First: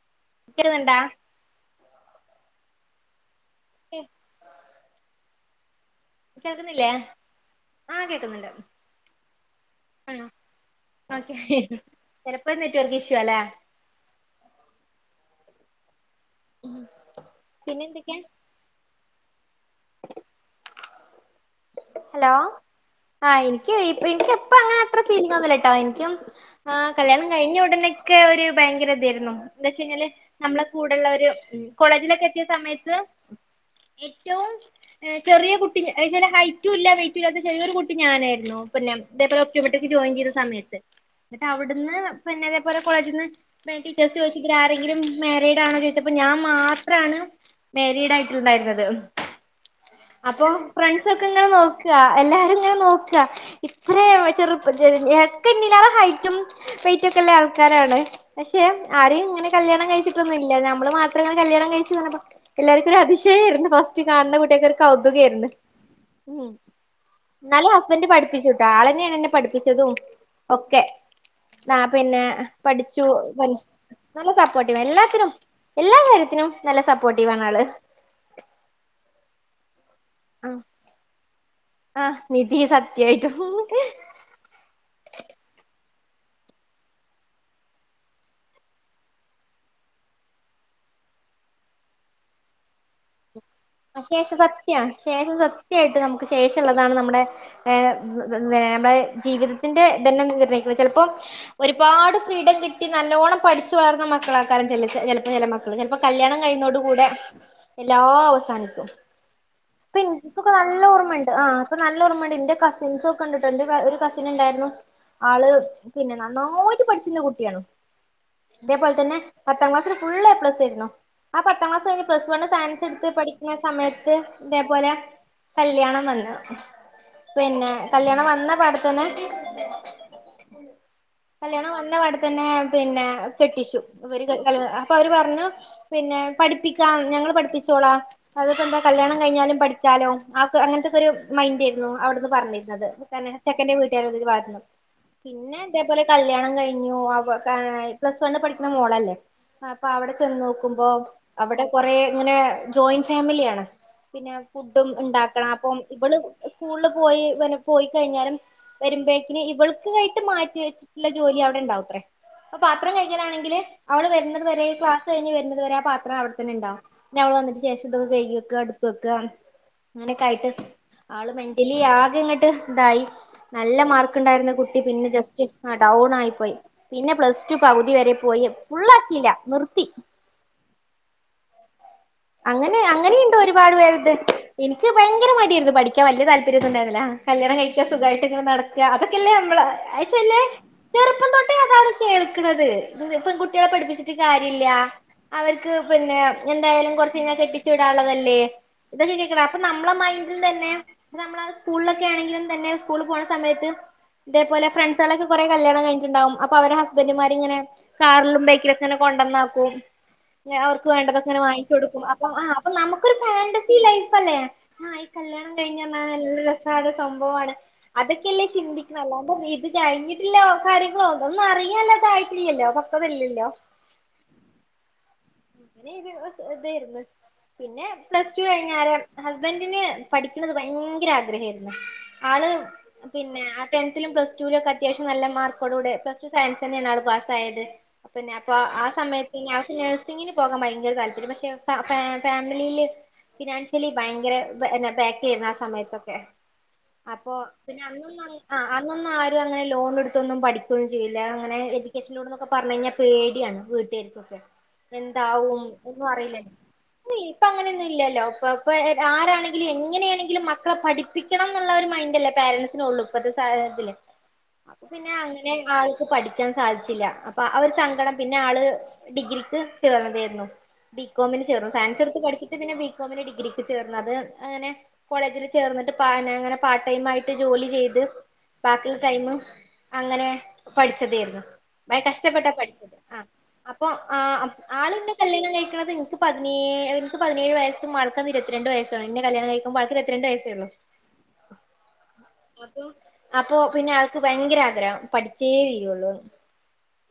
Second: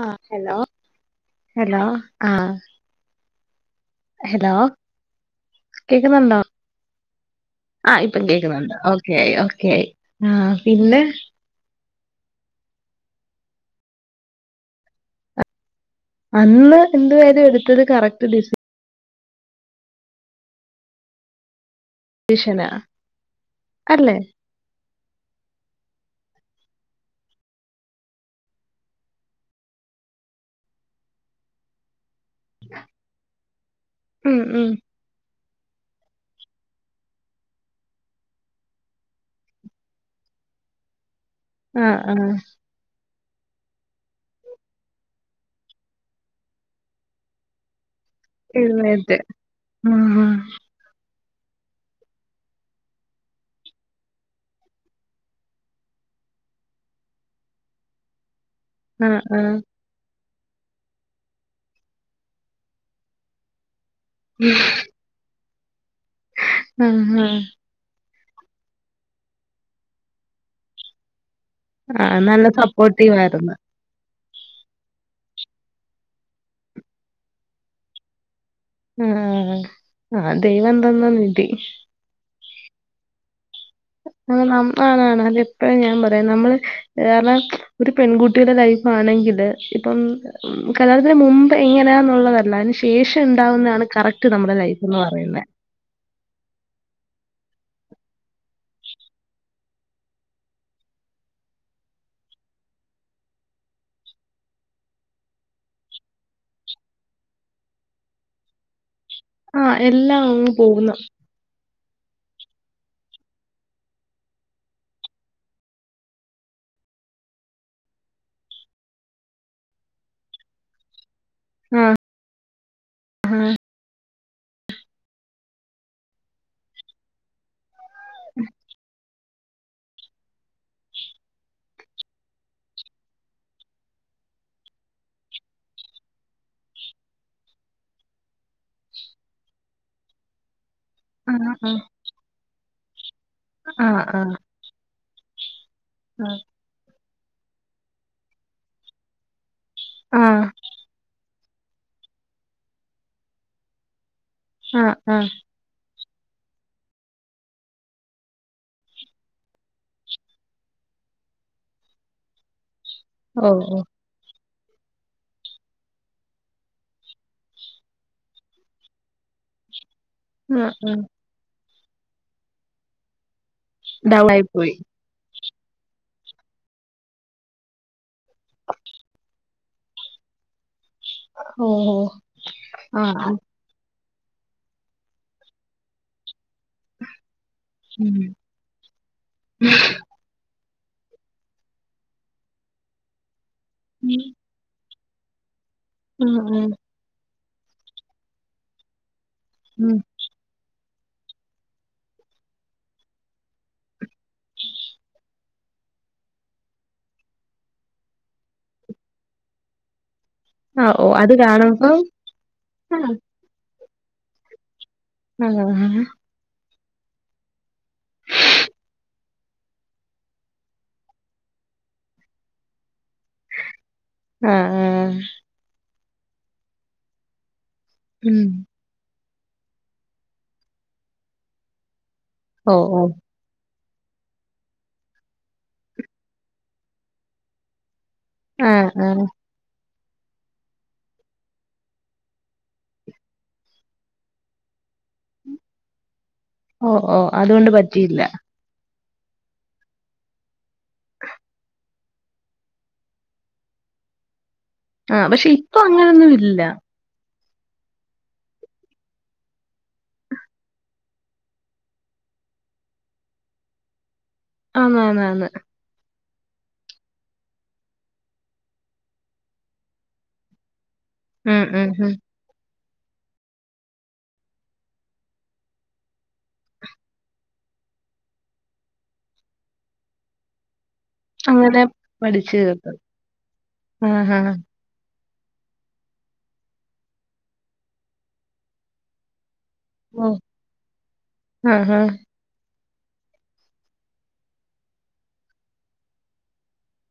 ആഹ് hello കേക്കുന്നുണ്ടാ hello ആഹ് എ ഹലോ, കേക്കുന്നുണ്ടോ കേൾക്കുന്നില്ലേ. ആഹ് ഇപ്പം കേൾക്കുന്നുണ്ട് ഓക്കെ ഓക്കെ ആയി ആ പിന്നെ. [unintelligible] ചിലപ്പോൾ നെറ്റ് വർക്ക് ഇഷ്യൂ അല്ലേ. അന്ന് രണ്ട് പേരും എടുത്തത് പിന്നെ എന്തൊക്കെയാ കറക്ട് ഡി ഹലോ, ഡിസിഷനാ ആ എനിക്ക് ഇ അല്ലെ എനിക്ക് ഇപ്പ അങ്ങനെ അത്ര ഫീലിങ്ങ് ഒന്നില്ലട്ടോ എനിക്കും. ആഹ് കല്യാണം കഴിഞ്ഞ ഉടനെക്കെ ഒരു ഭയങ്കര ഇതായിരുന്നു എന്താ വെച്ച കഴിഞ്ഞാല്. നമ്മളെ കൂടെള്ളോർ കോളജിലൊക്കെ എതിയാ സമയത്ത് ഉം ഏറ്റവും ഉം ചെറിയ കുട്ടി ഹൈറ്റും ഇല്ല വെയിറ്റും ഇല്ലാത്ത ചെിയൊരു കുട്ടി ഞാനായിരുന്നു പിന്നെ ഇതേപോല ഓപ്റ്റോമെത്രിക്ക് ജോയിൻ ചെയ്ത സമയത്ത്. പിന്നെ അവിടുന്ന് ആഹ് ആഹ് പിന്നെ ഇതെപോലെ കോളേജിൽ നിന്ന് ടീച്ചേഴസ് ചോദിച്ചു തിൽ ആരെങ്കിലും മാരീഡ് ആണോ ചോദിച്ചപ്പോ ഞാൻ മാത്രമാണ്. മേരീഡ് ആയിട്ടുണ്ടായിരുന്നത് എഴുന്നേറ്റ് ആഹ് അപ്പൊ ഫ്രണ്ട്സ്. ഫ്രൻഡ്‌സൊക്കെ ഇങ്ങെനെ നോക്കാ എല്ലാരും ഇങ്ങനെ നോക്കാ. ഇത്ര ചെറുപ്പെ ഒക്കെ ഇന്നിലേറെ ഹൈറ്റും വെറ്റും ഒക്കെള്ള ആൾക്കാരാണ്. പക്ഷെ ആഹ് ആരെയും ഇങ്ങനെ ആഹ് കല്യാണം കഴിച്ചി നമ്മള് മാത്ര കല്യാണം കഴിച്ചു വന്നപ്പോ എല്ലാവർക്കും ഒരു അതിശയയിരുന്നു ഫസ്റ്റ് കാണുന്ന കുട്ട്യാൾക്ക്. കൗതുകേർന്നു. മ്മ് ഹ്. ഹസ്ബൻ്റ് പഠിപ്പിച്ചുട്ടോ ആളന്നെയാണ് എന്നെ പഠിപ്പിച്ചതും ഒക്കെ ആ ആഹ് പിന്നെ നല്ല പഠിച്ചു. സപ്പോർട്ടീവ് ആയിരുന്നു നല്ല സപ്പോർട്ടീവ് എല്ലാത്തിനും എല്ലാ കാര്യത്തിനും നല്ല സപ്പോർട്ടീവണ് ആള്. ഹ്മ് ആഹ് ദൈവം തന്ന നിധി. ആഹ് നിധി സത്യായിട്ടും. അ നന്നാണ് [inaudible] അതപ്പോഴും ഞാൻ പറയാം നമ്മള്. വേറെ ഒരു പെൺകുട്ടിയുടെ ലൈഫ് ആണെങ്കില് ഇപ്പം. ഉം കല്യാണത്തിന് മുമ്പ് എങ്ങനാന്നുള്ളതല്ല അതിന് ശേഷം ഉണ്ടാവുന്നതാണ്. കറക്റ്റ് നമ്മുടെ ലൈഫ് എന്ന് പറയുന്നേ. സത്യയായിട്ട് നമുക്ക് ശേഷം ഉള്ളതാണ് നമ്മുടെ. വേറെ ജീവിതത്തിന്റെ തന്നെർണയിക്കുന്നു ചിലപ്പോ. ഒരുപാട് ഫ്രീഡം കിട്ടി നല്ലോണ്ണം പഠിച്ച് വളർന്ന മക്കളക്കാരം ച ചിലപ്പോ ചില. ചിലപ്പോ കല്യാണം കഴിയുന്നോട് കൂടെ എല്ലാ അവസാനിക്കും. ആഹ് ഇപ്പം എല്ലാം ഇന്ക്ക് അങ്ങ് ഒക്കെ നല്ല പോകുന്നു ഓർമണ്ട്. ആഹ് അപ്പൊ നല്ലോർമ്മയുണ്ട് ഇന്റെ കസിൻസ് ഒക്കെ ഇണ്ടാട്ടോ എന്റെ ഒരു കസിൻ ഉണ്ടായിരുന്നു. ആള് പിന്നെ നന്നായിട്ട് പഠിച്ചിരുന്ന കുട്ടിയാണ് ഇതേപോലെ തന്നേ പത്താം ക്ലാസ്സി ഫുള്ള് എ പ്ലസ് ആയിരുന്നു ആ പത്താം ക്ലാസ്സ്‌ ആഹ് കഴിഞ് പ്ലസ്ണ് സയൻസ്ടുത്ത് പടി പിന്നെ സമയത്ത് ഇതേപോലെ കല്യാണം വന്നു പിന്നെ കല്യാണം വന്ന പാടത്തന്നെ കല്യാണം വന്ന പ്പാടെതന്നെ പിന്നെ കെട്ടിച്ചു ഇവര് ല് അപ്പൊ അവര് പറഞ്ഞു. പിന്നെ പഠിപ്പിക്കാ ഞങ്ങൾ പഠിപ്പിച്ചോളാ അത് പ്പ എന്താ കല്യാണം കഴിഞ്ഞാലും പഠിക്കാലോ ആ അങ്ങനത്തെക്കെ ഒരു മൈൻഡ് ആഹ് ആയിരുന്നു അവിടുന്ന് പറഞ്ഞിരുന്നത്. ച്ചെക്കന്റെ ആഹ് വീട്ടുകാർ ഇതിൽ ആഹ് വു പിന്നെ ഇതേപോലെ ആഹ് കല്യാണം കഴിഞ്ഞു അവ പ്ലസ് വണിൽ പഠിക്കുന്ന മോളെല്ലേ അപ്പൊ അവിടെ ആഹ് ചെന്നൊ ക്കുമ്പോ അവിടെ കൊറേ ഇങ്ങനെ ജോയിന്റ് ഫാമിലിയാണ് പിന്നെ ഫുഡും ആഹ് ആഹ് ഉണ്ടാക്കണം അപ്പൊ ഇവള് സ്കൂളിൽ പോയി പോയിക്കഴിഞ്ഞാലും വരുമ്പോഴേക്കിന് ഇവൾക്ക് ആയിട്ട് മാറ്റി വെച്ചിട്ടുള്ള ജോലി അവിടെ ഉണ്ടാവുത്ര ഇപ്പൊ പത്രം കഴി അങ്ങനെയാണങ്കിൽ ഓഹ് ഓഹ് അവള് വരുന്നത് വരെ ക്ലസ് കഴിഞ് വരുന്നത് വരെ ആ പത്രം അവിടെ തന്നെണ്ടും പിന്ന അവൾ വന്നിട്ട് ശേഷം കഴികി വെക്ക ഇട്ത്ത് വെക്ക അങ്ങനെയൊക്കെ ആയിട്ട് ആഹ് ആഹ് ആൾ ഇതില് ആദ്യംഇങ്ങോട്ട് ഇതായി നല്ല മാർക്ക് ഡൗൺ ആയി ഉണ്ടായിരുന്ന പോയി കുട്ടി പിന്നെ ജസ്റ്റ് ആഹെ ഡൗൺ ആയി പോയി പിന്നെ പ്ലസ് ടു പകുതി വരെ പോയി ഫുള്ളാക്കിയില്ല നിർത്തി ഓ ഓ അങ്ങനെ അങ്ങനെയുണ്ടോ ഒരുപാട് പേരു ഇത് ഇനിക്ക് ഭയങ്കര മടിയായിരുന്നു പഠിക്കാൻ വലിയ താല്പ ര്യ ഉണ്ടായിരുന്നില്ല കല്യാണം കഴിക്ക ഉം സുഖായിട്ട് ഇങ്ങനെ നടക്ക അതൊക്കെല്ലേ നമ്മള് എത്നാച്ചാല് ചെറുപ്പം തൊട്ടേ അതാണ് കേൾക്കാണത് പെൺകുട്ടികളെ പഠിപ്പിച്ചട്ട് ഉം കാര്യാ ല്ല്യാ അവർക്ക് പിന്നെ ഉം ഉം എന്തായാലും കൊറ ച്ച് കഴിഞ്ഞ കെട്ടിച്ചുവിടാനുള്ളള്ളതല്ലേ ഇതൊക്കെ കേക്കണേ അപ്പൊ നമ്മടെ ഉം മൈ തന്നെ നമ്മള സ്കൂളിലൊക്കെ ആണെങ്കിലും തന്നെ സ്കൂളിൽ പോണ സമയത്ത് ഇതേപോലെ ഫ്രണ്ട്സുകളൊക്കെ കൊറെ കല്യാണം കഴിഞ്ഞട്ടുണ്ടാവും അപ്പൊ അവരുടെ ഹസ്ബൻഡ്മാർ ഇങ്ങനെ കാറിലും ബൈക്കിലും ഇങ്ങനെ കൊണ്ടന്നാക്കും. പിന്നെ അവർക്ക് ആഹ് ഓഹ് അത് വേണ്ടതൊക്കെ വാങ്ങിച്ച് കാണുമ്പം കൊടുക്കും അപ്പ ആഹ് നമുക്കൊരു ഫാന്റസി ലൈഫ് അല്ലേ കല്യാണം ആഹ് കഴിഞ്ഞ് ആഹ് ന്ന് പറഞ്ഞാൽ രസാണ് സംഭവാണ് അതൊക്കെയല്ലേ ചിന്തിക്കണ അല്ലാണ്ട് ഇത് കഴിഞ്ഞിട്ടില്ല കാര്യങ്ങളോ ഒന്നും അറിയാല്ല അതായിട്ടില്ലല്ലോ അപ്പൊ ഇപ്പവരില്ലോ ആഹ് ആഹ് അങ്ങനെ ഇതായിരുന്നു പിന്നെ പ്ലസ്ടു ഉം കഴിഞ്ഞാരെ ഹസ്ബൻഡന് പഠിക്കണത് ഭയങ്കര ആഗ്രഹയിരുന്നു ആള് ഓഹ് ഓഹ് പിന്നെ ടെൻത്തിലും പ്ലസ്ടുലുംക്കെ അത്യാവശ്യം നല്ല മാർക്കോടകൂടെ പ്ലസ്ടു സയൻസ് തന്നെയാണ് പാസ്സായത് പിന്നെ അപ്പൊ ആ ആഹ് ആഹ് സമയത്ത് ഞാൻ ഫിനാൻസ് സിങ്ങിന് പോകാൻ ഭയങ്കര താല്പര്യ പക്ഷെ ഫ ഫാമിലിയില് ഫിനാൻഷ്യലി ഭയങ്കര എന്നെ ബേക്കയിരുന്നു ആ സമയത്തൊക്കെ ഓ ഓ അതുകൊണ്ട് പറ്റിയില്ല. ആഹ് അന്നൊന്നും ആരുംഅങ്ങനെ ലോൺ എടുത്തൊന്നും പഠിക്കോന്നും ചെയ്യില്ല അങ്ങനെ എജി കെച്ച്ലോണ്ന്നൊക്ക പറഞ്ഞ്കഴിഞ്ഞാ പേടിയാണ് വീട്ടുകാർക്കൊക്കെ ആഹ് പക്ഷെ ഇപ്പൊ അങ്ങനൊന്നും ഇല്ല ന്നി ഇപ്പ അങ്ങനെയൊന്നും ഇല്ലല്ലോ ഇപ്പ ഇപ്പ ആരാണെങ്കിലും എങ്ങനെയാണെങ്കിലും മക്കളെ പഠി പ്പിക്കണം എന്നുള്ള ഒരു മൈൻഡ അല്ലേ പേരൻറ്സിന്ഉള്ളൂ ഇപ്പഴത്തെ സാഹചരത്തില് [unintelligible] അപ്പ പിന്നെ ആന്ന് ആന്ന് അങ്ങനെ ആൾ ക്ക്‌ പഠിക്കാൻ സാധിച്ചില്ല. അപ്പൊ ആ ഒരു സങ്കടം പിന്നെ ആള് ഡിഗ്രിക്ക് ചേർന്നതേര്ന്നു ബീ കോമിനു ഉം ചേർന്നു ഉം സയൻസ് ഉം എടുത്ത് പഠിച്ചിട്ട് പിന്നെ ബികോമിന്ഡിഗ്രിക്ക് ചേർന്നുഅത് അങ്ങനെ കോളേജില് ചേർന്നിട്ട് പ അങ്ങനെ പാർട്ട് ടൈം ആയിട്ട് ജോലി ചെയ്ത് ബാക്കിയുള്ള ടൈമ് അങ്ങനെ പഠിച്ചതേരുന്നു അങ്ങനെ കൊറേ കഷ്ടപ്പെട്ടാ പഠിച്ചു പഠിച്ചത് തീർത്തത് ആ അപ്പൊ ആഹാ ആ ആള്ന്നെ കല്യാണം കഴിക്കണത് ഇൻക്ക് പതിനേ എനിക്ക് പതിനേഴ് വയസും ആൾക്കന്ന് ഇരുപത്തി രണ്ട് വയസുആണ്. ന്നെ കല്യാണം കഴി മ്പോ ആൾക്ക് ഇരുപത്തിരണ്ട് ഓ വയസേള്ളു ആഹാ അതോ അപ്പൊ പിന്നെ ആൾക്ക് ഭയങ്കര ആഗ്രഹം പഠിച്ചേ തീരുള്ളൂ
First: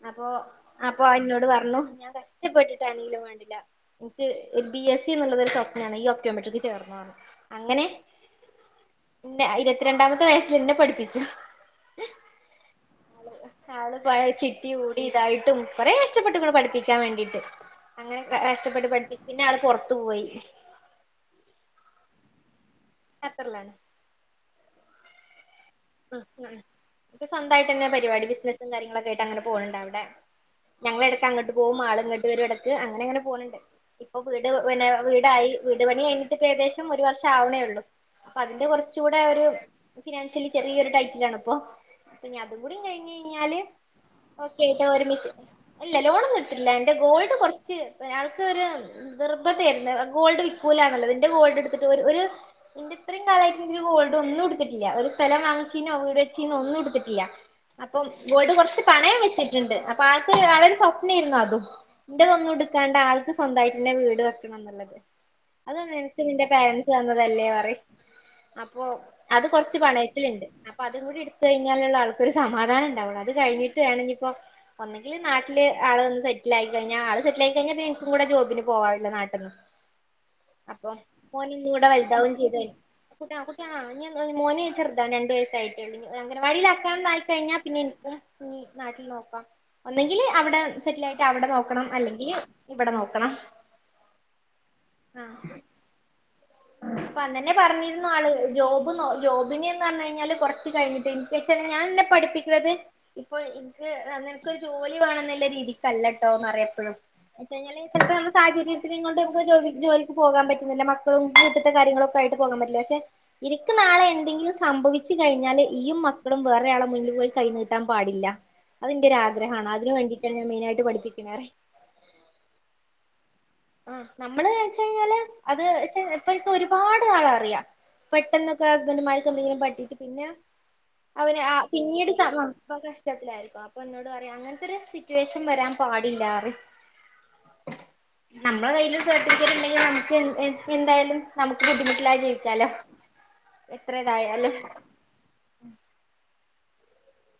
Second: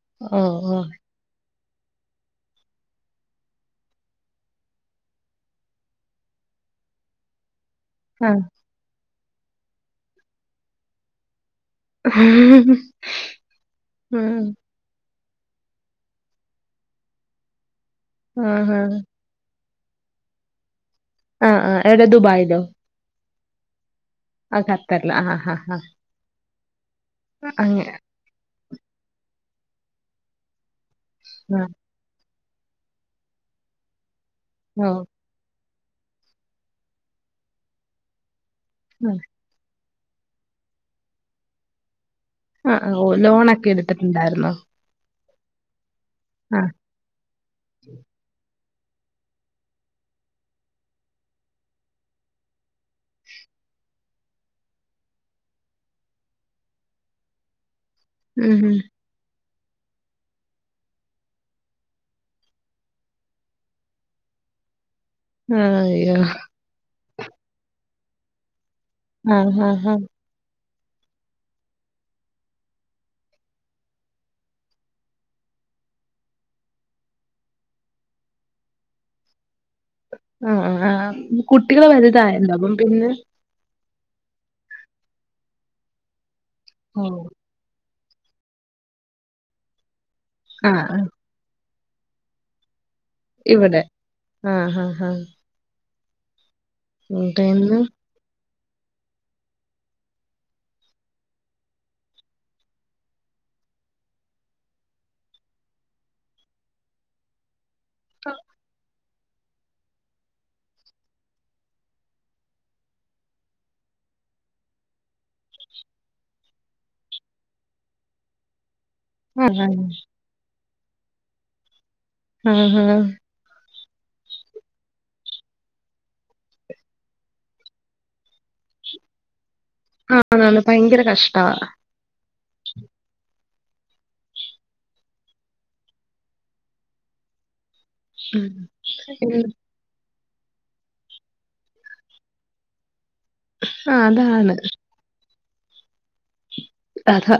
അപ്പൊ ഓ ഓ അപ്പൊ ആ എന്നോടു പറഞ്ഞു ഞാൻ കശ് ഷ്ടപ്പെട്ടിട്ടണെങ്കിലും വേണ്ടില്ല എനിക്ക് ബി എസ് ഇ ന്നുള്ളതൊരു സ്വപ്നാണ്. നീ ഓപ്റ്റോമെട്രിക്ക് ചേർന്നോ അങ്ങനെ ആഹ് പിന്നെ ഇരുപത്തിരണ്ടാമത്തെ വയസ്സ്ല്ന്നെ പഠിപ്പിച്ചു ആള് പഴയ ഉം ചിട്ടി കൂടി ഇതായിട്ടും കൊറെ കഷ്ടപ്പെട്ട്ക്ക്‌ണ് പഠിപ്പിക്കാൻ വേണ്ടിയിട്ട് അങ്ങനെ ആഹാ കഷ്ടപ്പെട്ട് പട്പി പിന്നാള് പൊറത്തു പോയി ആഹ് ആഹ് എവിടെ ദുബായിലോ ഖത്തറിലാണ് ആ ഖത്തറില ആഹ് ആഹ് ആഹ് ഉ ഉം ഇപ്പ സ്വന്തായിട്ടന്നെ പരിപാടി ബിസിനസ്സും കാര്യങ്ങളും ഒക്കെ ആയിട്ടങ്ങനെ പോണുണ്ട വിടെ ഞങ്ങളെടക്കങ്ങട്ട് ആ പോകും. ആള് ങ്ങട്ട് വരും എടക്ക്, അങ്ങനെങ്ങനെ പോണ് ണ്ട് അപ്പ വീട് പിന്നെ ഓ വീടായി വീട് പണി കഴിഞ്ഞിട്ട്പ്പേകദേശം ഒരു വർഷം ആവണേ ഉള്ളൂ. അപ്പതിന്റെ കൊറച് ആ ചൂടെ ഒരു ഫിനാൻഷ്യലി ചെറിയൊരു ടൈറ്റ് ലാണ് പ്പൊ ആഅ ഓ ലോണൊക്കെ എടുത്തിട്ടുണ്ടായിരുന്നോ ഒക്കെ ആയിട്ട് ഒരുമിച്ച് ഇല്ല ലോണൊന്നു ആ എടുത്തിട്ടില്ല എന്റെ ഗോൾഡ് കൊർച്ച് ആൾക്കൊരു നിർബന്തേര്ന്നു. ഗോൾഡ് വിക്കൂലന്ന്ള്ളത്. ന്റെ ഗോൾഡ്ട്ത്ത്ട്ട് ഒരു ന്റെ ത്രിംകാലായിട്ട് ന്റൊരു ഗോൾഡൊന്നും ട്ത്തിട്ടില്ല ഒര് സ്ഥലം വാങ്ങിച്ചീനോ വീട് വെച്ചീനോ ഒന്നുട്ത്തിട്ടില്ല, അപ്പൊ ഗോൾഡ് ഉം ഉം കൊർച്ച് പണയം വെച്ച് ട്ട്ണ്ട്. അപ്പൊ ആൾക്കൊരു ആളൊരു സ്വപ്നേയിരുന്നു അതും ന്റെ തൊന്നുംട്ക്കാണ്ട് ആൾക്ക് സ്വന്തായിട്ട്ന്നെ വീട് വെക്കണംന്ന്ള്ളത്. ആ അത് അയ്യോ നിൻക്ക് നിൻ്റെ പാരൻസ് സ് തന്നതല്ലേ പറിം. അപ്പൊ ആ അത് ഹാ കൊർച്ച് ഹാ പണയ ല്ണ്ട്. അപ്പതും കൂടിട്ത്തു കഴിഞ്ഞാലേ ആൾക്കൊരു സമാധാനണ്ടാവുള്ളു അത് കഴിഞ്ഞിട്ട് വേണംന്നിപ്പോ ഒന്നെങ്കിൽ നാട്ടില് ആളൊന്ന് സെറ്റിലായി കഴിഞ്ഞാ ആൾ സെറ്റിലായി കഴിഞ്ഞ ഇൻക്കും കൂടെ ജോബിന് പോവാല്ലോ നാട്ട്ന്ന് [inaudible] ആ ആ ആ ആഹ് കുട്ടികള് വലുതായല്ലോ അപ്പം പിന്നെ ആഹ് ഇനി എന്തുവാന്ന് മോന് ചെറുതാണ്. രണ്ട് വയസേ ആയിട്ടുള്ളു ഓ അംഗനവാടിലാക്കാൻ ആയി കഴിഞ്ഞാൽ പിന്നെ ഇന്ക് നാട്ടിൽ നോക്കാം ഒന്നെങ്കിൽ അവിടെ ആ ആ സെറ്റിൽ ആയിട്ട് അവിടെ നോക്കണം അല്ലെങ്കിൽ ഇവിടെ നോ ഇവടെ ആഹ് ഹഹ പ്പന്നന്നെ ഇവിടെന്ന് പറഞ്ഞിരുന്നു ആള്, ജോബ് നോ ജോബിന് എന്ന് പറഞ്ഞ് കഴിഞ്ഞാല് കൊറച്ച് കഴിഞ്ഞിട്ട് ഇൻഫെക്ഷൻ ഞാനെന്നെ പഠിപ്പിക്ക്‌ണത് ഇപ്പൊ ഇൻക്ക് നിനക്കൊരു ജോലി വേണം ന്ന്ല്ല രീതിക്കല്ലട്ടോ ന്നറ്യേപ്പളും. എന്നുവെച്ച് കഴിഞ്ഞാല് ചെൽപ്പോ നമ്മ സാഹചര്യത്തി ങ്ങണ്ട് കൊണ്ട് ജോ ജോലിക്ക് പോകാ പറ്റുന്നില്ല മക്കളും വീട്ടത്തെ കാര്യങ്ങളൊക്കായിട്ട് പോകാൻ പറ്റില്ല പക്ഷെ ഇനിക്ക് നാളെ എന്തെങ്കിലും സ സംഭവിച്ചു കഴിഞ്ഞാല് നീയും മക്കളും വേറൊരാളെ മുന്നില് പോയി കൈനീട്ടാൻ പാടില്ല അതിന്റെ ഒരാഗ്രഹമാണ് അതാണ് അതിന് വേണ്ടിട്ടാണ് ഞാൻ മെയിനായിട്ട് പഠിപ്പിക്കുന്നേ ആഹ ആഹ ആ നമ്മള് വെച്ച കഴിഞ്ഞാല് അത് വച്ച ഇപ്പ ഇപ്പ ഒരുപാട് ആള് അറിയാം പെട്ടെന്നൊക്കെ ഹസ്ബൻഡുമാർക്ക് എന്തെങ്കിലും പറ്റിട്ട് പിന്നെ ആണാണ് ഭയങ്കര അവര് കഷ്ടവാ ആ പിന്നീട് ഇങ്ങനെയാരിക്കോ അപ്പൊ എന്നോട് പറയാ അങ്ങനത്തെ ഒരു സിറ്റുവേഷൻ വരാൻ പാടില്ലാറ് യും ഉം നമ്മളുടെ കയ്യിലൊരു സർട്ടിഫിക്കറ്റ് ഉണ്ടെങ്കിൽ നമുക്ക് എന്തായാലും നമുക്ക് ബുദ്ധിമുട്ടില്ലാതെ ജീവിക്കാലോ ആഹ് എത്രയിതയാലും അതാണ് അതാ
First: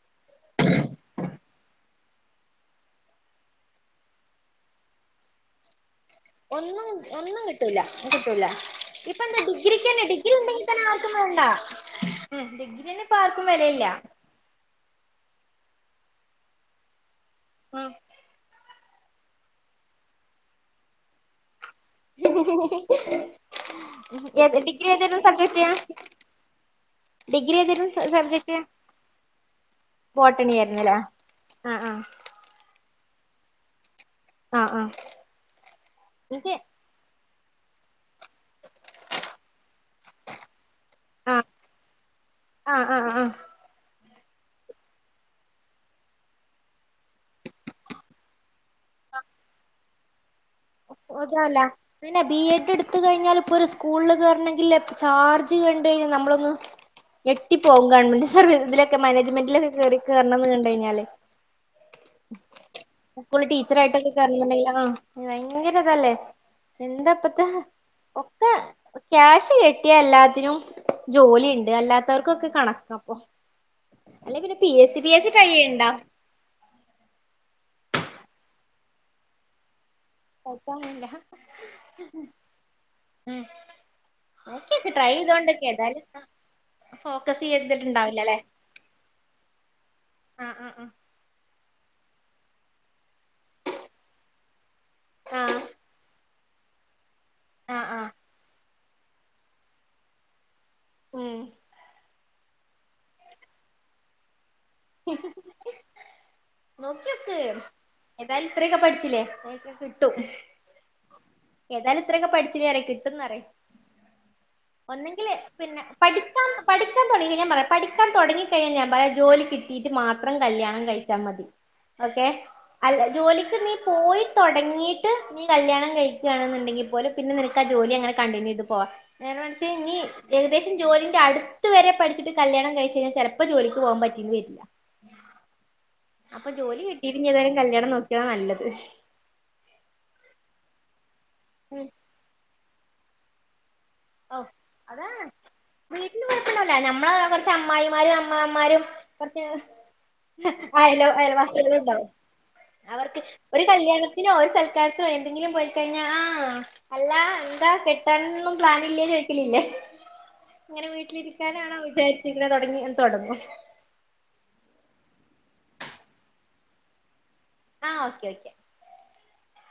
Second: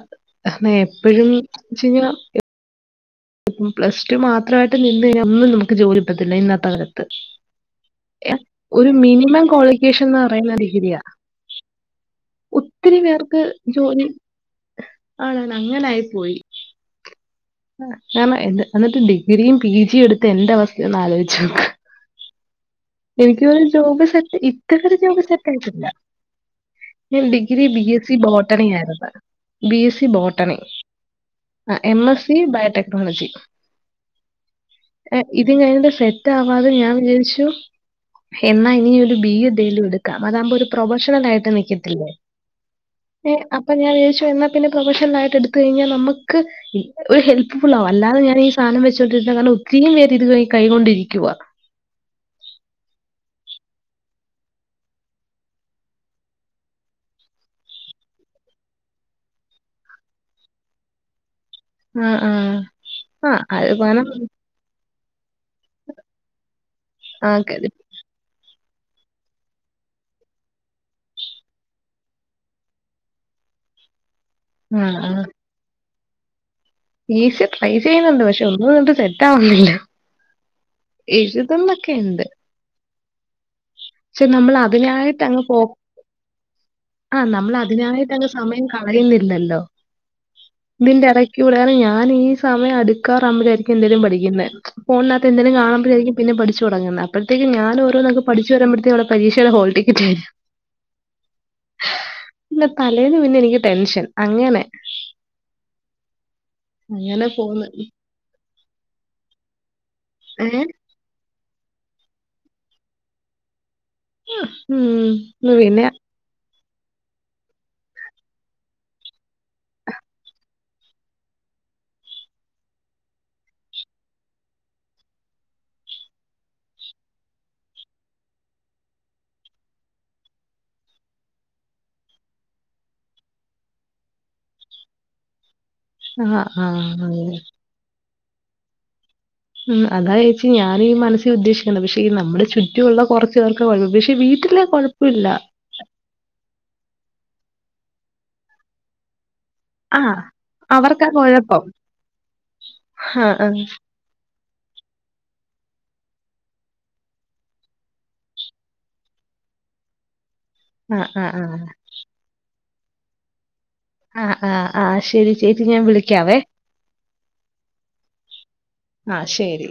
എന്ന എപ്പോഴും എന്നുവച്ച് കഴിഞ്ഞാ [unintelligible] പ്ലസ് ടൂ മാത്രമായിട്ട് നിന്ന് കഴിഞ്ഞാ ഒന്നും നമുക്ക് ജോലി കിട്ടത്തില്ല ഇന്നത്തെ ഒന്നും കാലത്ത് ഒന്നും കിട്ടൂല്ല കിട്ടൂല്ല ഒരു ഇപ്പ എന്താ മിനിമം ഡിഗ്രിക്ക് ക്വാളിഫിക്കേഷൻ തന്നെ എന്ന് ഡിഗ്രി പറയുന്ന ഉണ്ടെങ്കിൽ തന്നെ ഡിഗ്രിയാ ആ വേണ്ട ഡിഗ്രിനെ ഇപ്പ ആർക്കും വിലയില്ല ആണോ അങ്ങനായി പോയി കാരണം എ എന്നിട്ട് ഡിഗ്രിയും പി ജിയും എടുത്ത് എന്റെ അവസ്ഥ ഒന്ന് ആലോചിച്ച് ഓക്ക് എനിക്ക് ജോബ്സെറ്റ് ഡിഗ്രി ഇതുവരെ ഒരു ഏതായിരുന്നു ജോബ്സെറ്റ് സബ്ജക്ട് ആയിട്ടില്ല ഞാൻ ഡിഗ്രി ബി ഏതേലും എസ് സി സബ്ജക്ട് ബോട്ടണി ആയിരുന്നു ബി എസ് സി ബോട്ടണി ആഹ എം എസിബയോടെക്നോളജി ആഹ് ആഹ് ഇത് കഴിഞ്ഞ് സെറ്റ് എനിക്ക് ആവാതെ ഞാൻ വിചാരിച്ചു എന്നാ ഇനി ഒരു ബി എടുക്കാം അതാവുമ്പ ഒരു പ്രൊഫഷണൽ ആഹ് ആയിട്ട് നിക്കത്തില്ലേ ആഹ് ആഹ് ആഹ് അപ്പൊ ഞാൻ വിചാരിച്ചു എന്നാൽ പിന്നെ പ്രൊഫഷണൽ ആയിട്ട് എടുത്ത കഴിഞ്ഞാൽ നമ്മുക്ക് ഒരു ഹെൽപ്ഫുൾ ആകും അല്ലതെ ഞാൻ ഈ സാധനം വച്ചൊണ്ടിരുന്ന് കാരണം ഒരുത്തിരി പേര് ഇത് കൈകൊണ്ടിരിക്കുക മാത്രവു [unintelligible] ല്ല പിന്നെ ബി എഡ് എടുത്ത് കഴിഞ്ഞാൽ ഇപ്പൊ ഒരു സ്കൂളിൽ കേയറണെങ്കില് ചാർജ് കണ്ട് കഴിഞ്ഞാൽ നമ്മളൊന്ന് ഞെട്ടിപ്പോവും ഗവൺമെന്റ് സർവ ഇതിലക്കെ മാനേജ്മെന്റിലൊക്കെ കേറി കേറണംന്ന് കണ്ട് കഴിഞ്ഞാല് ആ ആ ആ അത് കാരണം സ്കൂളിടീച്ചർആയിട്ടൊക്കെകേറണം ന്ണ്ടങ്കിൽ ആ ഭയങ്കരഇതാല്ലേ ആ എന്താപ്പത്തെ ക- ഒക്കെ ക്യാഷ് കെടട്ട്യാഎല്ലാത്തിനും ജോലിണ്ട് അല്ലാത്തവർകൊക്കെ കണക്കാപ്പൊ അല്ലെങ്കിപിന്നെ പി ആ S C P S C ട്രൈയ്യ്ണ്ടാ പി. എസിട്രൈ ചെയ്യുന്നുണ്ട് പക്ഷെ ഒന്നും ത്തണ്ട്സെറ്റ്ആവുന്നില്ല എഴുതുന്നൊക്കെണ്ട് [inaudible] നമ്മൾ നൊക്ക്യോക്ക്‌ട്രൈ അതിനായിട്ട് ചെയ്തോണ്ടൊക്കെ ഏതായാലും ആഹ് ഫോക്കസ് നമ്മള്അതിനായിട്ട് ചെയ്തിട്ടുണ്ടാവില്ല അങ്ങ് അല്ലെ സമയം കളയുന്നില്ലല്ലോ ആഹ് ആഹ് ആഹ് ഇതിന്റെഎട ഞാന് ഈ സമയം അട് ക്കറംലയിരിക്കും എന്തേങ്കും പഠിക്യുന്നെ ഫോനികത്ത് എന്തേലും ആഹ് കാുമ്പോഴാരിക്കുംഎന്തെങ്കിലും പഠിച്ചുടതുടങ്ങുന്നേ അപ്പോഴത്തേക്ക് ആഹ് ആഹ് ഞാനൊരോനങ് പഠിച്ചു വരുമ്പോഴത്തേവിടെ പരീക്ഷയുടെ ഹോൾ ടിക്കറ്റ് ആയി ഉം ഇല്ല തലേന്ന് പിന്നെനിക്ക് ടെൻഷൻ അങ്ങനെങ്ങനെ നോക്കിയോക്ക് അങ്ങനെപോന്ന് ഏതായാലും ഇത്രഒക്കെ പഠിച്ചില്ലേക്കെകിട്ടും ഏഹ് ഏതായാലും ഇത്രയൊക്കെ പഠിച്ചിലെ കിട്ടുന്നറിയ ഉം പിന്നെ പഠിക്കാൻ പഠിക്കാൻതൊടങ്ങി പറ പഠിക്കാ തുങ്ങിക്കഴിഞ്ഞാഞൻ പല ജോലിക്ക്‌ കിട്ടീട്ട് മാത്രം കല്യാണം കഴിച്ചാ മതിഓക്കെ അല്ല ജോലിക്ക് നീപോയി തൊടങ്ങിയിട്ട് നീ കല്യാണം കഴിക്കാണെന്നുണ്ടെങ്കി പൊലും പിന്നെ നിനക്കാ ജോലി അങ്ങനെ കണ്ടിന്യൂ ചെയ്ത് പോവാ നേരെ മറിച്ച് ഇനീ ഏകദേശം ജോലിന്റെ അട്ത്ത് വരെ പഠിച്ചിട്ട് കല്യാണം കഴിചെയ്ഞ്ഞ ചെലപ്പോ ജോലിക്ക് പോവാൻപറ്റിന്ന് വെരില്ല ആഹ് അപ്പൊ ആഹ് ജോലി അങ്ങനെ. കിട്ടിറ്റിനിഏതായാലും കല്യാണം നോക്കാനല്ലത് ഉം അതായിച്ചി ഞാന് ഈമനസ്സി ഉദ്ദേശിക്ക്‌ന്ന ഉം പക്ഷേ ഈനമ്മടെ ചുറ്റുള്ള കുറച്ചു പേർക്ക് [unintelligible] വീട്ടില് കൊഴപ്പുല്ല വീട്ടിൽ പോയിക്കണ്ടല്ല നമ്മളെ കൊറച്ച് അമ്മായിമാരും അമ്മാവമാരും കൊർച്ച് ആഹ്. അലോ അവർക്കാ അയൽ കുഴപ്പം. വാസികളുണ്ടാവും അവർക്ക് ആഹ് ഒര് ആഹ് കല്യാണ ഇനി ഓര് സൽക്കാരത്തിന് പോയി എന്തെങ്കിലും പോയിക്കഴിഞ്ഞ ആഹ് അല്ല എന്താ കെട്ടനൊന്നും പ്ലാനില്ലേ ചോയ്ക്കലില്ലേ ഇങ്ങനെ ആഹ് ആഹ് വീട്ടിലിരിക്കാനാണോ വിചാര്ച്ച് ങ്ങനെ തൊടങ്ങി അങ്ങ് തൊടങ്ങും ആഹ് ആഹ് ആ ശെരി ചേച്ചി ഞാൻ വിളിക്കാവേ ആഹ് ഓക്കെ ഓക്കെ ആഹ് ശെരി